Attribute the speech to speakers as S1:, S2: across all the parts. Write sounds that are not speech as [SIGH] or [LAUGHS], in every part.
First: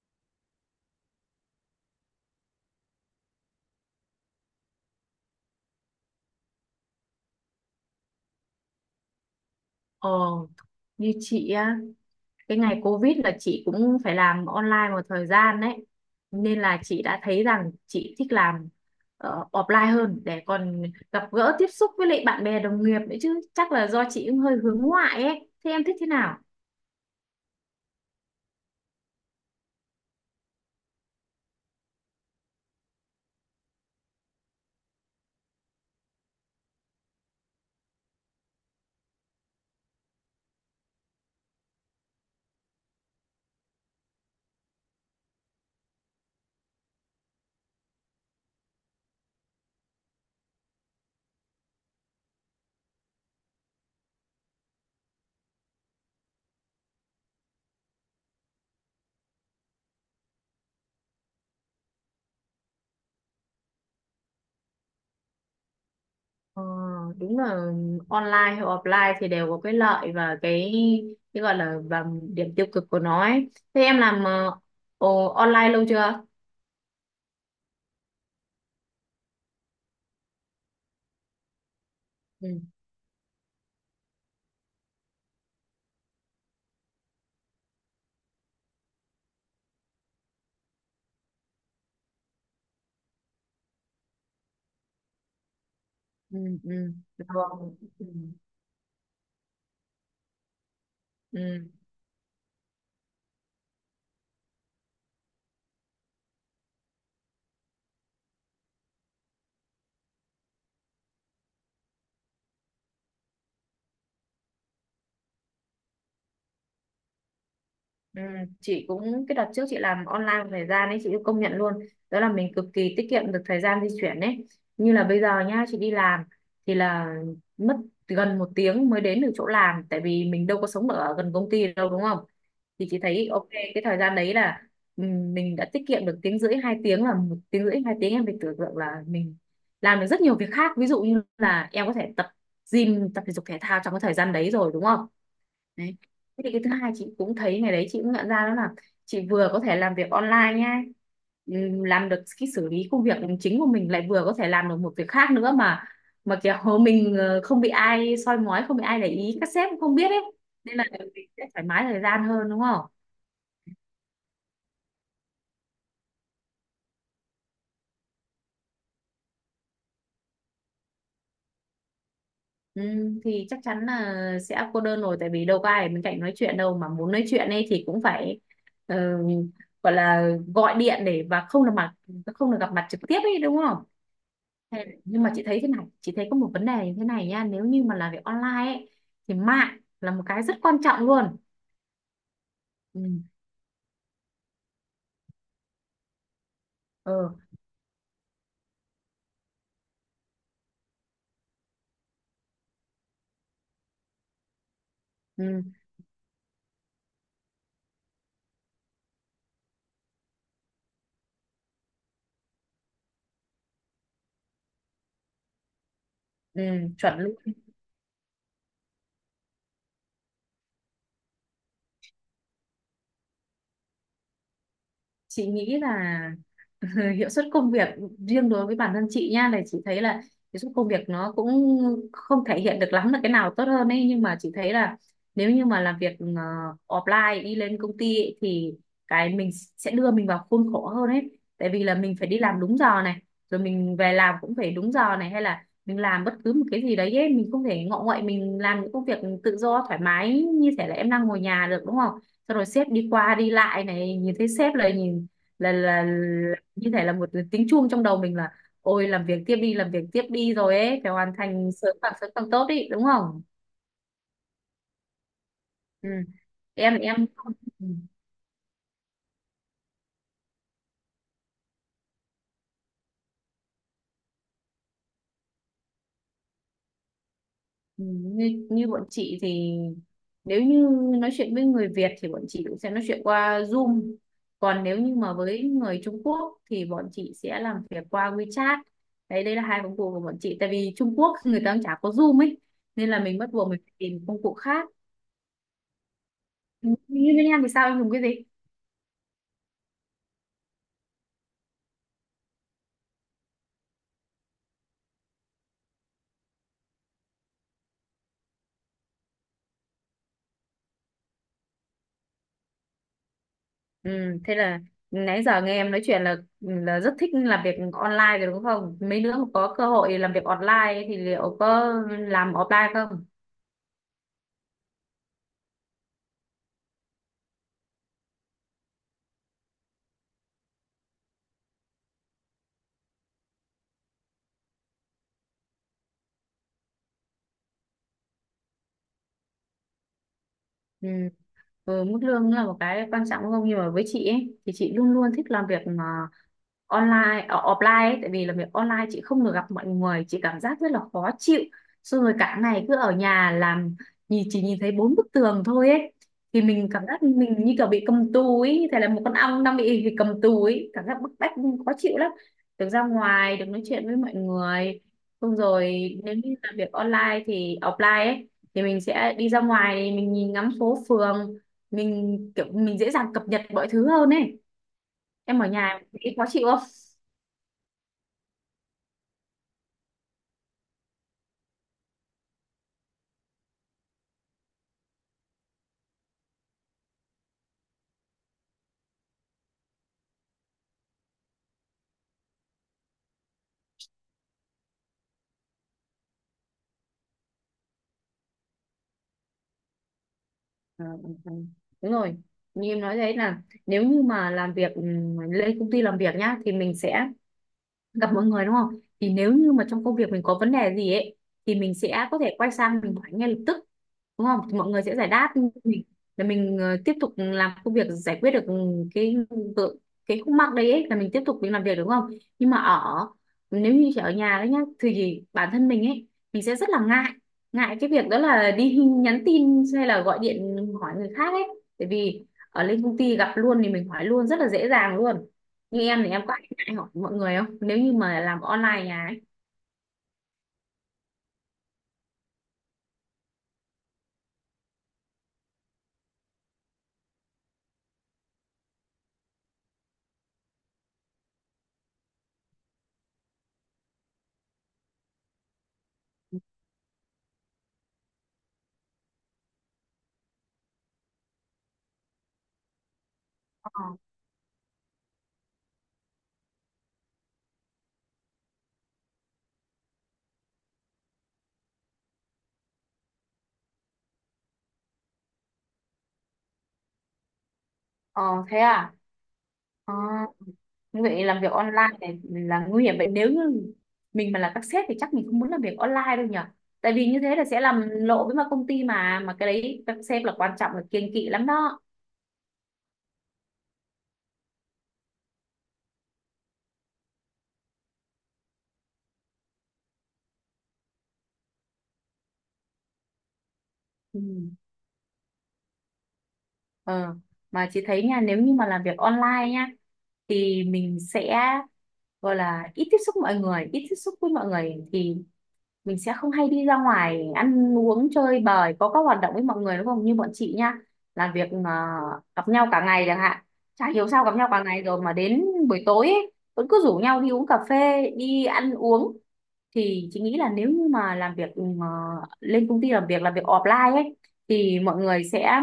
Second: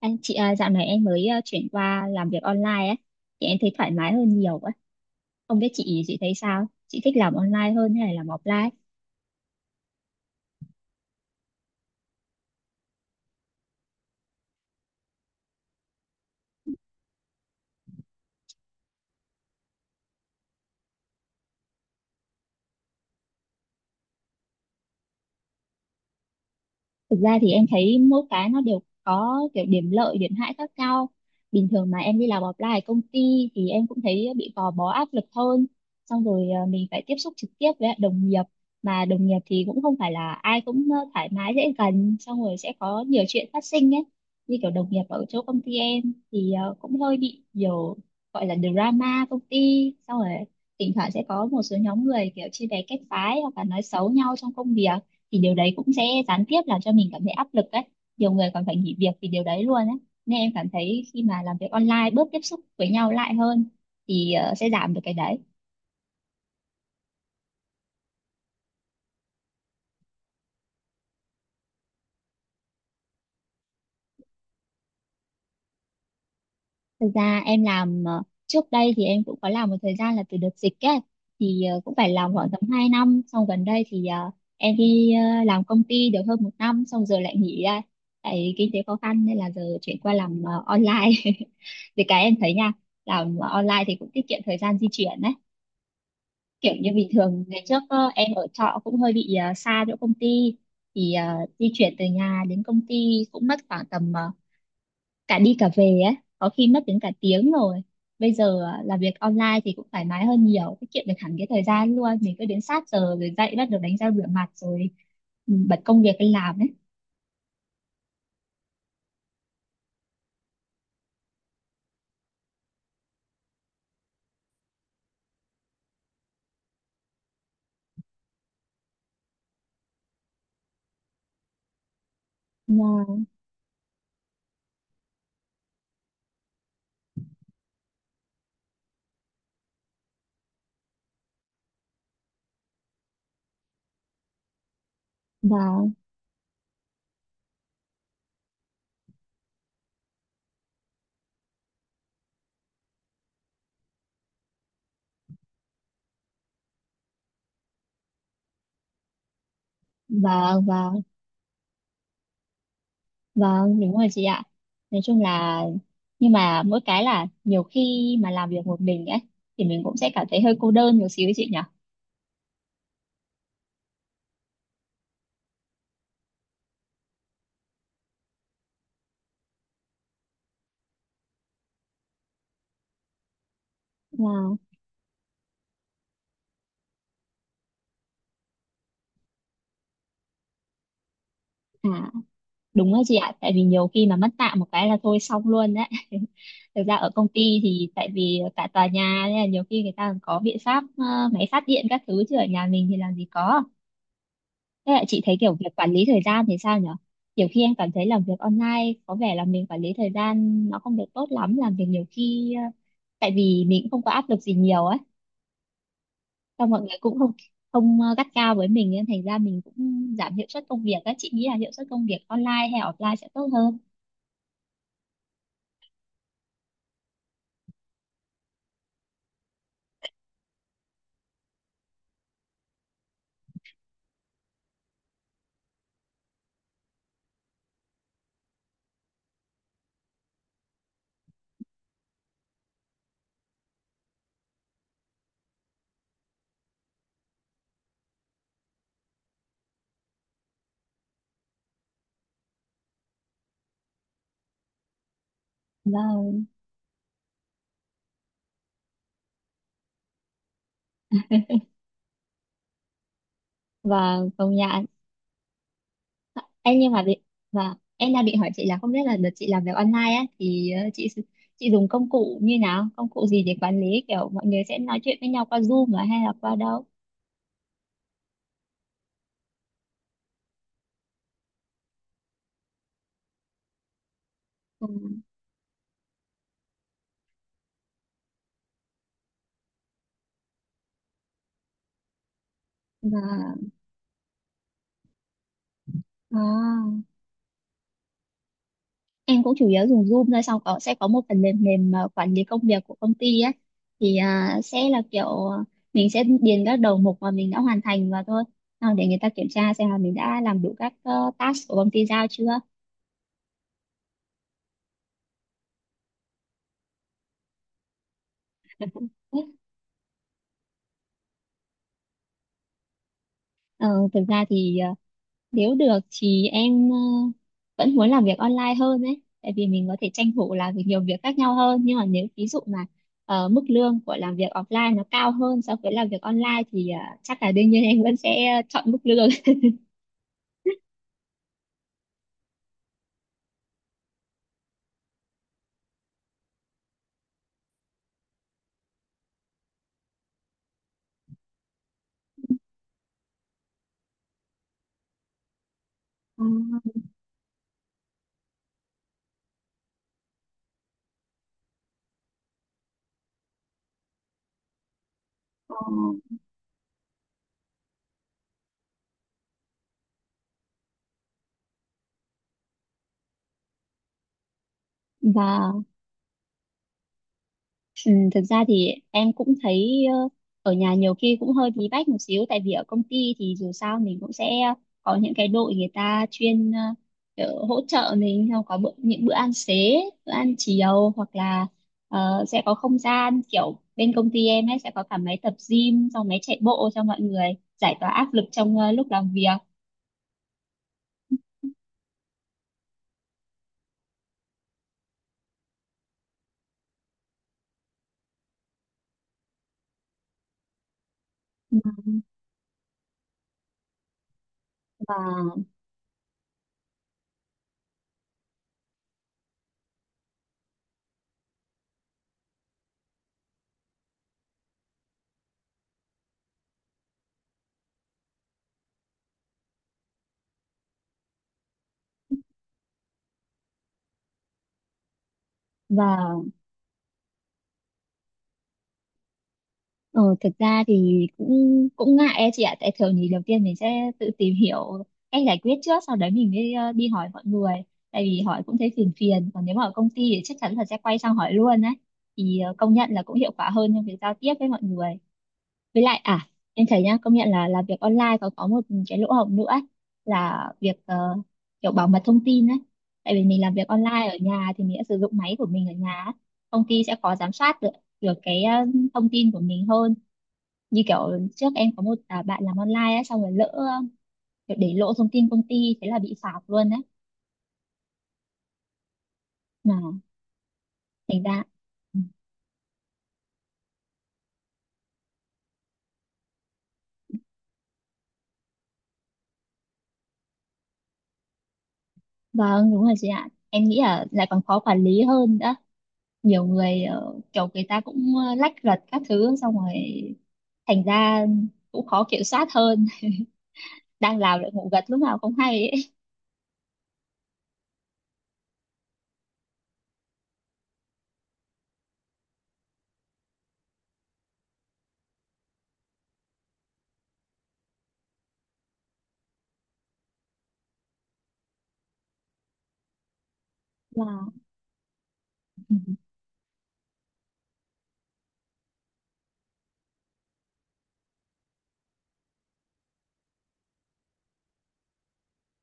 S1: Anh chị à, dạo này em mới chuyển qua làm việc online ấy, thì em thấy thoải mái hơn nhiều ấy. Không biết chị thấy sao? Chị thích làm online hơn hay là làm offline?
S2: Ờ, như chị á, cái ngày Covid là chị cũng phải làm online một thời gian đấy. Nên là chị đã thấy rằng chị thích làm offline hơn để còn gặp gỡ tiếp xúc với lại bạn bè đồng nghiệp nữa chứ. Chắc là do chị cũng hơi hướng ngoại ấy. Thế em thích thế nào?
S1: Thực ra thì em thấy mỗi cái nó đều có kiểu điểm lợi, điểm hại khác nhau. Bình thường mà em đi làm offline ở công ty thì em cũng thấy bị gò bó áp lực hơn. Xong rồi mình phải tiếp xúc trực tiếp với lại đồng nghiệp. Mà đồng nghiệp thì cũng không phải là ai cũng thoải mái dễ gần. Xong rồi sẽ có nhiều chuyện phát sinh ấy. Như kiểu đồng nghiệp ở chỗ công ty em thì cũng hơi bị nhiều gọi là drama công ty. Xong rồi thỉnh thoảng sẽ có một số nhóm người kiểu chia bè kết phái hoặc là nói xấu nhau trong công việc, thì điều đấy cũng sẽ gián tiếp làm cho mình cảm thấy áp lực đấy, nhiều người còn phải nghỉ việc vì điều đấy luôn ấy, nên em cảm thấy khi mà làm việc online bớt tiếp xúc với nhau lại hơn thì sẽ giảm được cái đấy.
S2: Ờ, đúng là online hay offline thì đều có cái lợi và cái gọi là và điểm tiêu cực của nó ấy. Thế em làm online lâu chưa?
S1: Thực ra em làm trước đây thì em cũng có làm một thời gian là từ đợt dịch ấy, thì cũng phải làm khoảng
S2: Ừ,
S1: tầm 2 năm, xong gần đây thì em đi làm công ty được hơn một năm xong giờ lại nghỉ ra, tại kinh tế khó khăn nên là giờ chuyển qua làm online [LAUGHS] vì cái em thấy nha, làm online thì cũng tiết kiệm thời gian di chuyển đấy,
S2: ừ,
S1: kiểu như
S2: ừ.
S1: bình
S2: Được.
S1: thường ngày trước
S2: Ừ.
S1: em ở trọ cũng hơi bị xa chỗ công ty thì
S2: Ừ.
S1: di chuyển từ nhà đến công ty cũng mất khoảng tầm cả đi cả về ấy có khi mất đến cả tiếng rồi, bây giờ làm việc online thì cũng thoải mái hơn nhiều, tiết kiệm được hẳn cái thời gian luôn, mình cứ đến sát giờ rồi dậy bắt đầu đánh răng rửa mặt rồi ừ, bật công việc lên làm ấy.
S2: Ừ, chị cũng cái đợt trước chị làm online một thời gian ấy, chị cũng công nhận luôn đó là mình cực kỳ tiết kiệm được thời gian di chuyển ấy. Như là bây giờ nhá, chị đi làm thì là mất gần một tiếng mới đến được chỗ làm, tại vì mình đâu có sống ở gần công ty đâu, đúng không? Thì chị
S1: Và
S2: thấy ok cái thời gian đấy là mình đã tiết kiệm được tiếng rưỡi hai tiếng. Là một tiếng rưỡi hai tiếng em phải tưởng tượng là mình làm được rất nhiều việc khác, ví dụ như là em có thể tập gym, tập thể dục thể thao trong cái thời gian đấy rồi, đúng không?
S1: và
S2: Đấy. Thế thì cái thứ hai chị cũng thấy ngày đấy chị cũng nhận ra đó là chị vừa có thể làm việc online nhá, làm được cái xử lý công việc chính của mình, lại vừa có thể làm được một việc khác nữa mà kiểu [LAUGHS] mình không bị ai soi mói, không bị ai để ý, các sếp cũng không biết ấy, nên là
S1: và
S2: mình sẽ thoải mái thời gian hơn, đúng không?
S1: Vâng, đúng rồi chị ạ. Nói chung là nhưng mà mỗi cái là nhiều khi mà làm việc một mình ấy thì mình cũng sẽ cảm thấy hơi cô đơn một xíu ấy chị nhỉ.
S2: Thì chắc chắn là sẽ cô đơn rồi, tại vì đâu có ai ở bên cạnh nói chuyện đâu, mà muốn nói chuyện ấy thì cũng phải ờ, gọi là gọi điện để và không được gặp mặt trực tiếp ấy, đúng không?
S1: Wow.
S2: Nhưng mà chị thấy thế này, chị thấy có một vấn đề như thế này nha, nếu như mà làm việc online ấy, thì mạng là một cái rất quan trọng luôn.
S1: À, đúng rồi
S2: Ừ,
S1: chị ạ, tại vì nhiều khi mà mất tạm một cái là thôi xong luôn đấy. [LAUGHS] Thực ra ở công
S2: ừ,
S1: ty thì tại vì cả tòa nhà nên là nhiều khi người ta còn có biện pháp máy phát điện các thứ, chứ ở nhà mình thì làm gì có. Thế là chị thấy kiểu
S2: ừ,
S1: việc quản lý thời gian thì sao nhỉ? Nhiều khi em cảm thấy làm việc online có vẻ là mình quản lý thời gian nó không được tốt lắm, làm việc nhiều khi tại vì mình cũng không có áp lực gì nhiều ấy,
S2: ừ,
S1: xong mọi người cũng
S2: chuẩn
S1: không
S2: luôn.
S1: không gắt cao với mình nên thành ra mình cũng giảm hiệu suất công việc ấy, chị nghĩ là hiệu suất công việc online hay offline sẽ tốt hơn?
S2: Chị nghĩ là [LAUGHS] hiệu suất công việc riêng đối với bản thân chị nha là chị thấy là hiệu suất công việc nó cũng không thể hiện được lắm là cái nào tốt hơn ấy, nhưng mà chị thấy là nếu như mà làm việc offline, đi lên công ty ấy, thì cái mình sẽ đưa mình vào khuôn khổ hơn ấy. Tại vì là mình phải đi làm đúng giờ này, rồi mình về làm cũng phải đúng giờ này, hay là mình làm bất cứ một cái gì đấy ấy, mình không thể ngọ nguậy mình làm những công việc tự do thoải mái như thể là em đang ngồi nhà được, đúng không? Xong rồi sếp đi qua đi lại này, nhìn thấy sếp là nhìn, là, là,
S1: Và
S2: là như thể là một tiếng chuông trong đầu mình là ôi làm việc tiếp đi, làm việc tiếp đi, rồi ấy phải hoàn thành sớm, càng sớm càng tốt ý, đúng không?
S1: và Công nhận
S2: Ừ.
S1: em nhưng
S2: em
S1: mà bị
S2: em
S1: em đang định hỏi chị là không biết là đợt chị làm việc online á thì chị dùng công cụ như nào, công cụ gì để quản lý, kiểu mọi người sẽ nói chuyện với nhau qua Zoom à hay là qua đâu?
S2: Ừ, như bọn chị thì nếu như nói chuyện với người Việt thì bọn chị cũng sẽ nói chuyện qua Zoom, còn
S1: Ừ.
S2: nếu như mà với người Trung Quốc thì bọn chị sẽ làm việc qua WeChat. Đấy, đây là hai công cụ của bọn chị, tại vì Trung Quốc [LAUGHS] người ta cũng chả có Zoom ấy, nên là mình bắt
S1: và
S2: buộc mình phải tìm công cụ khác. Ừ,
S1: à
S2: như bên em thì sao, em dùng cái gì?
S1: Em cũng chủ yếu dùng Zoom thôi, xong có sẽ có một phần mềm mềm quản lý công việc của công ty á, thì sẽ là kiểu à, mình sẽ điền các đầu mục mà mình đã hoàn thành vào thôi, xong để người ta kiểm tra xem là mình đã làm đủ các task của công ty giao chưa.
S2: Ừ, thế là nãy giờ nghe em nói chuyện là rất thích làm việc online rồi đúng không, mấy đứa mà có cơ hội làm việc online thì liệu có làm offline không?
S1: Ờ, thực ra thì nếu được thì em vẫn muốn làm việc online hơn đấy, tại vì mình có thể tranh thủ làm việc nhiều việc khác nhau hơn, nhưng mà nếu ví dụ mà mức lương của làm việc offline nó cao hơn so với làm việc online thì chắc là đương nhiên em vẫn sẽ chọn mức lương.
S2: Ừ. Ừ, mức lương là một cái quan trọng đúng không, nhưng mà với chị ấy thì chị luôn luôn thích làm việc mà online offline ấy, tại vì làm việc online chị không được gặp mọi người, chị cảm giác rất là khó chịu. Xong rồi cả ngày cứ ở nhà làm, nhìn chỉ nhìn thấy bốn bức tường thôi ấy, thì mình
S1: [LAUGHS]
S2: cảm giác mình như kiểu bị cầm tù ấy, như thể là một con ong đang bị cầm tù ấy, cảm giác bức bách khó chịu lắm. Được ra ngoài, được nói chuyện với mọi người, xong
S1: Ờ,
S2: rồi nếu như làm việc online thì offline ấy, thì mình sẽ đi ra ngoài thì mình nhìn ngắm phố phường, mình kiểu mình dễ dàng cập nhật mọi thứ hơn ấy. Em ở
S1: Và
S2: nhà nghĩ khó chịu không?
S1: ừ, thực ra thì em cũng thấy ở nhà nhiều khi cũng hơi bí bách một xíu, tại vì ở công ty thì dù sao mình cũng sẽ có những cái đội người ta chuyên kiểu hỗ trợ mình, xong có bữa, những bữa ăn xế, bữa ăn chiều hoặc là sẽ có không gian kiểu bên công ty em ấy sẽ có cả máy tập gym xong máy chạy bộ cho mọi người giải tỏa áp lực trong lúc làm việc.
S2: Ờ, ừ, ừ. Đúng rồi, như em nói đấy là nếu như mà làm việc ừ, lên công ty làm việc nhá thì mình sẽ gặp mọi người, đúng không? Thì nếu như mà trong công việc mình có vấn đề gì ấy thì
S1: Ừ,
S2: mình sẽ có thể quay sang mình hỏi ngay lập tức, đúng không? Thì mọi người sẽ giải đáp
S1: và
S2: mình, là mình tiếp tục làm công việc, giải quyết được cái vợ- cái khúc mắc đấy ấy, là mình tiếp tục mình làm việc, đúng không? Nhưng mà nếu như chỉ ở nhà đấy nhá thì bản thân mình ấy, mình sẽ rất là ngại ngại cái việc đó là đi [LAUGHS] nhắn tin hay là gọi điện hỏi người khác ấy, bởi vì ở lên công ty gặp luôn thì mình hỏi luôn rất là dễ dàng luôn. Như em thì
S1: và
S2: em có anh hỏi mọi người không nếu như mà làm online nhà ấy?
S1: Ờ, thực ra thì cũng cũng ngại ấy chị ạ, tại thường thì đầu tiên mình sẽ tự tìm hiểu cách giải quyết trước, sau đấy mình mới đi hỏi mọi người, tại vì hỏi cũng thấy phiền phiền, còn nếu mà ở công ty thì chắc chắn là sẽ quay sang hỏi luôn đấy, thì công nhận là cũng hiệu quả hơn trong việc giao tiếp với mọi người. Với lại em thấy nhá công nhận là làm việc online còn có một cái lỗ hổng nữa ấy, là việc kiểu bảo mật thông tin ấy, tại vì mình làm việc
S2: Ờ,
S1: online ở nhà thì mình sẽ sử dụng máy của mình ở nhà ấy. Công ty sẽ khó giám sát được được cái thông tin của mình hơn, như kiểu trước em có một bạn làm online á xong rồi lỡ kiểu để lộ thông tin công ty thế là bị phạt luôn đấy,
S2: ờ, thế à?
S1: mà
S2: Ờ, như
S1: thành
S2: vậy làm
S1: ra
S2: việc online
S1: Ừ,
S2: này là nguy hiểm vậy, nếu như mình mà là các sếp thì chắc mình không muốn làm việc online đâu nhỉ? Tại vì như thế là sẽ làm lộ với mà công ty mà cái đấy các sếp là quan trọng là kiêng kỵ lắm đó.
S1: vâng đúng rồi chị ạ, em nghĩ là lại còn khó quản lý hơn đó, nhiều người kiểu người ta cũng lách luật các thứ xong rồi thành ra cũng khó kiểm soát hơn, đang
S2: Ừ.
S1: làm lại ngủ gật lúc nào không hay ấy.
S2: Ờ, mà chị thấy nha nếu như mà làm việc online nha, thì mình sẽ gọi là ít tiếp xúc mọi người, ít tiếp xúc với mọi người thì mình sẽ không hay đi ra ngoài ăn uống chơi bời, có các hoạt động với mọi người đúng không, như bọn chị nhá là việc mà gặp nhau cả ngày chẳng hạn, chả hiểu
S1: Và
S2: sao gặp nhau cả ngày rồi mà đến
S1: ừ,
S2: buổi tối ấy, vẫn cứ rủ nhau đi uống cà phê, đi ăn uống. Thì chị nghĩ là nếu như mà làm việc ừ, mà lên công ty làm việc offline ấy thì mọi người sẽ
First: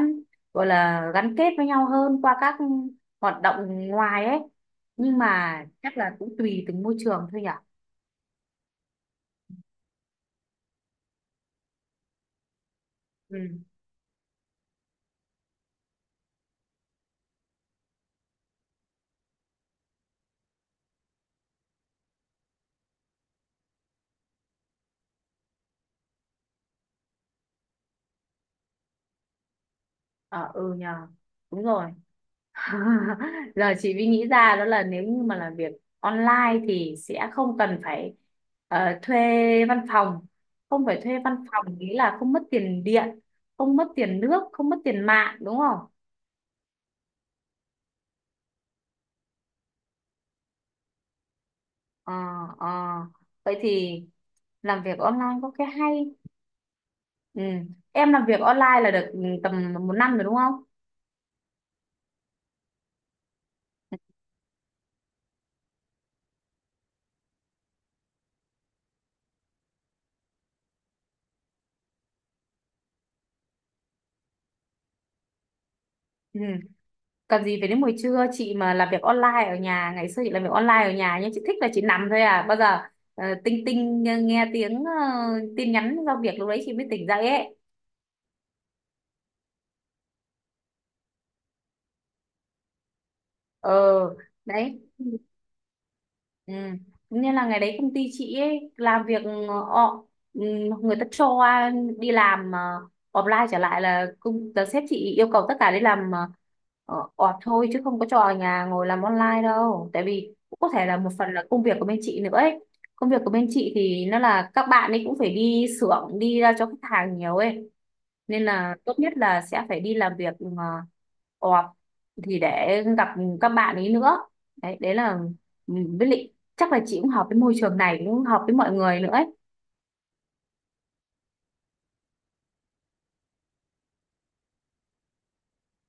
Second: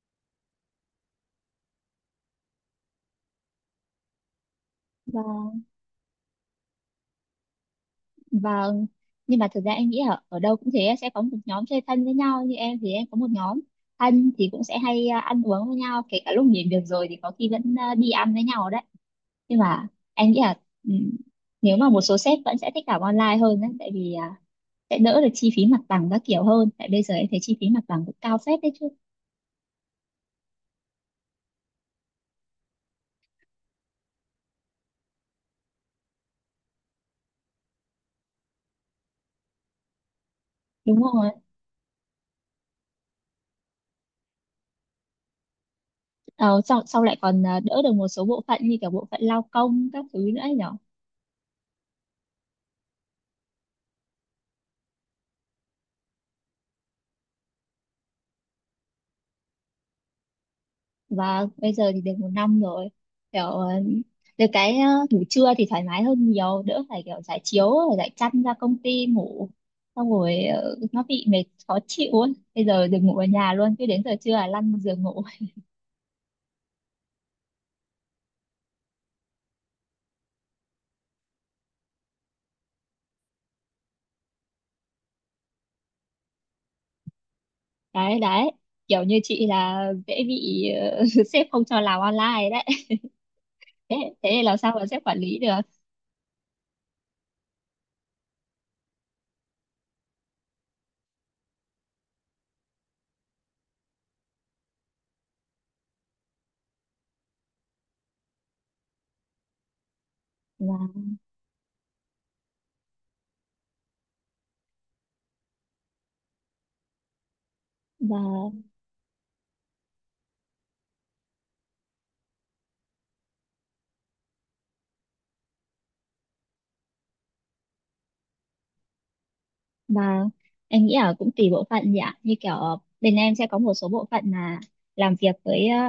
S2: gọi là gắn kết với nhau hơn qua các hoạt động ngoài ấy. Nhưng
S1: và
S2: mà chắc là cũng tùy từng môi trường thôi nhỉ.
S1: Vâng, nhưng mà thực ra em nghĩ ở đâu cũng thế, sẽ có một nhóm chơi thân với nhau, như em thì em có một
S2: Ừ,
S1: nhóm thân thì cũng sẽ hay ăn uống với nhau, kể cả lúc nghỉ việc rồi thì có khi vẫn đi ăn với nhau đấy. Nhưng mà em nghĩ là ừm, nếu mà một số sếp vẫn sẽ thích làm online hơn đấy, tại vì sẽ đỡ được chi phí mặt bằng các kiểu hơn, tại bây giờ em thấy chi phí mặt bằng cũng cao phết đấy chứ.
S2: ờ, ừ nhờ, đúng rồi. [LAUGHS] Giờ chị mới nghĩ ra đó là nếu như mà làm việc online thì sẽ không cần phải thuê văn phòng, không phải
S1: Đúng
S2: thuê
S1: không?
S2: văn phòng nghĩa là không mất tiền điện, không mất tiền nước, không mất tiền mạng, đúng không?
S1: Ờ, Sau lại còn đỡ được một số bộ phận như cả bộ phận lao công các thứ nữa ấy nhỉ.
S2: Ờ, ờ. Vậy thì làm việc online có cái hay. Ừ. Em làm việc online là được tầm một năm rồi đúng không?
S1: Bây giờ thì được một năm rồi, kiểu được cái ngủ trưa thì thoải mái hơn nhiều, đỡ phải kiểu trải chiếu rồi lại chăn ra công ty ngủ, xong rồi nó bị mệt khó chịu ấy. Bây giờ được ngủ ở nhà luôn, cứ đến giờ trưa là lăn giường ngủ. [LAUGHS]
S2: Ừ. Cần gì phải đến buổi trưa, chị mà làm việc online ở nhà ngày xưa chị làm việc online ở nhà nhưng chị thích là chị nằm thôi, à bao giờ tinh tinh, nghe, tiếng tin nhắn giao việc, lúc đấy chị mới tỉnh dậy ấy.
S1: Đấy đấy, kiểu như chị là dễ bị ờ, [LAUGHS] sếp không cho làm online đấy. [LAUGHS] thế
S2: Ờ,
S1: Thế thì làm sao
S2: đấy.
S1: mà sếp quản lý được?
S2: Ừ. Nên là ngày đấy công ty chị ấy làm việc, ọ ừ, người ta cho đi làm offline trở lại, là công là sếp chị yêu cầu tất cả đi làm off thôi, chứ không có cho ở nhà ngồi làm online đâu, tại vì cũng có
S1: và
S2: thể là một phần là công việc của bên chị nữa ấy. Công việc của bên chị thì nó là các bạn ấy cũng phải đi xưởng, đi ra cho khách hàng nhiều ấy, nên
S1: và
S2: là tốt nhất là sẽ phải đi làm việc off, thì để gặp các bạn ấy nữa. Đấy, đấy là ừ, với lại chắc là chị cũng hợp với môi trường này, cũng hợp với mọi người nữa ấy.
S1: Và em nghĩ là cũng tùy bộ phận nhỉ. Như kiểu bên em sẽ có một số bộ phận là làm việc với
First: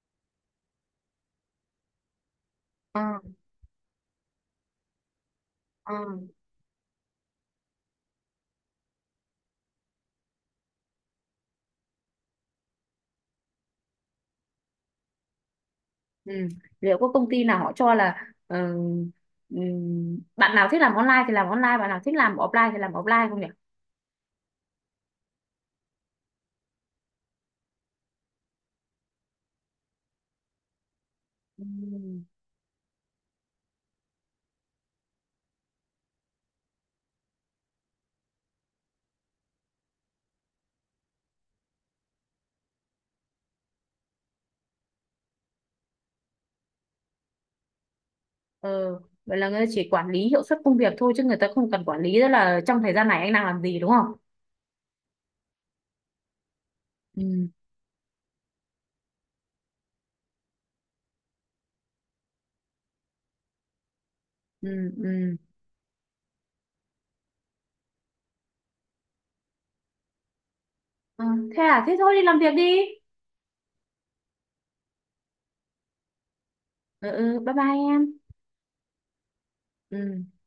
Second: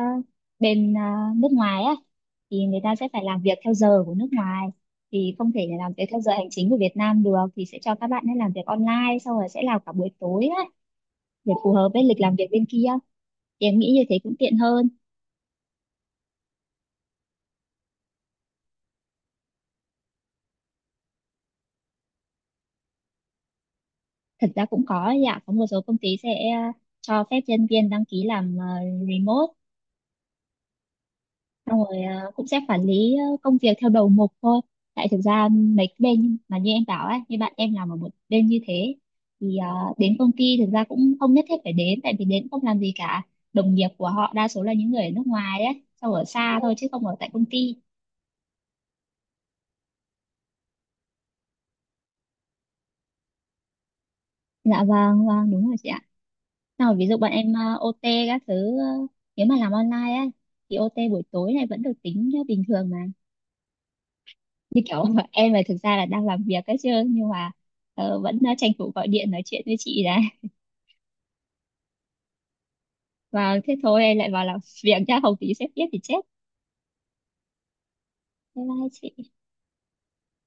S1: bên nước ngoài á, thì người ta
S2: Ờ,
S1: sẽ phải làm việc theo giờ của nước ngoài, thì không thể làm
S2: ờ.
S1: việc theo giờ hành chính của Việt Nam được, thì sẽ cho các bạn ấy làm việc online xong rồi sẽ làm cả buổi tối á để phù hợp với lịch làm việc bên kia, thì em nghĩ như thế cũng tiện hơn.
S2: Ừ. Liệu có công ty nào họ cho là ừ, bạn nào thích làm online thì làm online, bạn nào thích làm offline thì làm offline không nhỉ?
S1: Thật ra cũng có ấy ạ, có một số công ty sẽ cho phép nhân viên đăng ký làm remote, xong rồi
S2: Ừ.
S1: cũng sẽ quản lý công việc theo đầu mục thôi, tại thực ra mấy cái bên mà như em bảo ấy, như bạn em làm ở một bên như thế thì đến công ty thực ra cũng không nhất thiết phải đến, tại vì đến không làm gì cả, đồng nghiệp của họ đa số là những người ở nước ngoài ấy, sau ở xa thôi chứ không ở tại công ty.
S2: Ờ, vậy là người ta chỉ quản lý hiệu suất công việc thôi, chứ người ta không cần quản lý đó là trong thời gian này anh đang làm gì đúng không?
S1: Dạ vâng vâng đúng rồi chị ạ. Xong rồi ví dụ bọn
S2: Ừ.
S1: em OT các thứ nếu mà làm online ấy thì OT buổi tối này vẫn được tính như bình thường mà. Như
S2: Ừ,
S1: kiểu [LAUGHS]
S2: ừ.
S1: em là thực ra là đang làm việc ấy chứ, nhưng mà vẫn tranh thủ gọi điện nói chuyện với chị đã.
S2: Ờ, thế à, thế thôi đi làm việc đi.
S1: Thế thôi em lại vào làm việc nhá, không tí sếp biết thì chết.
S2: Ừ, ừ, bye bye em.
S1: Bye bye chị.
S2: Ừ.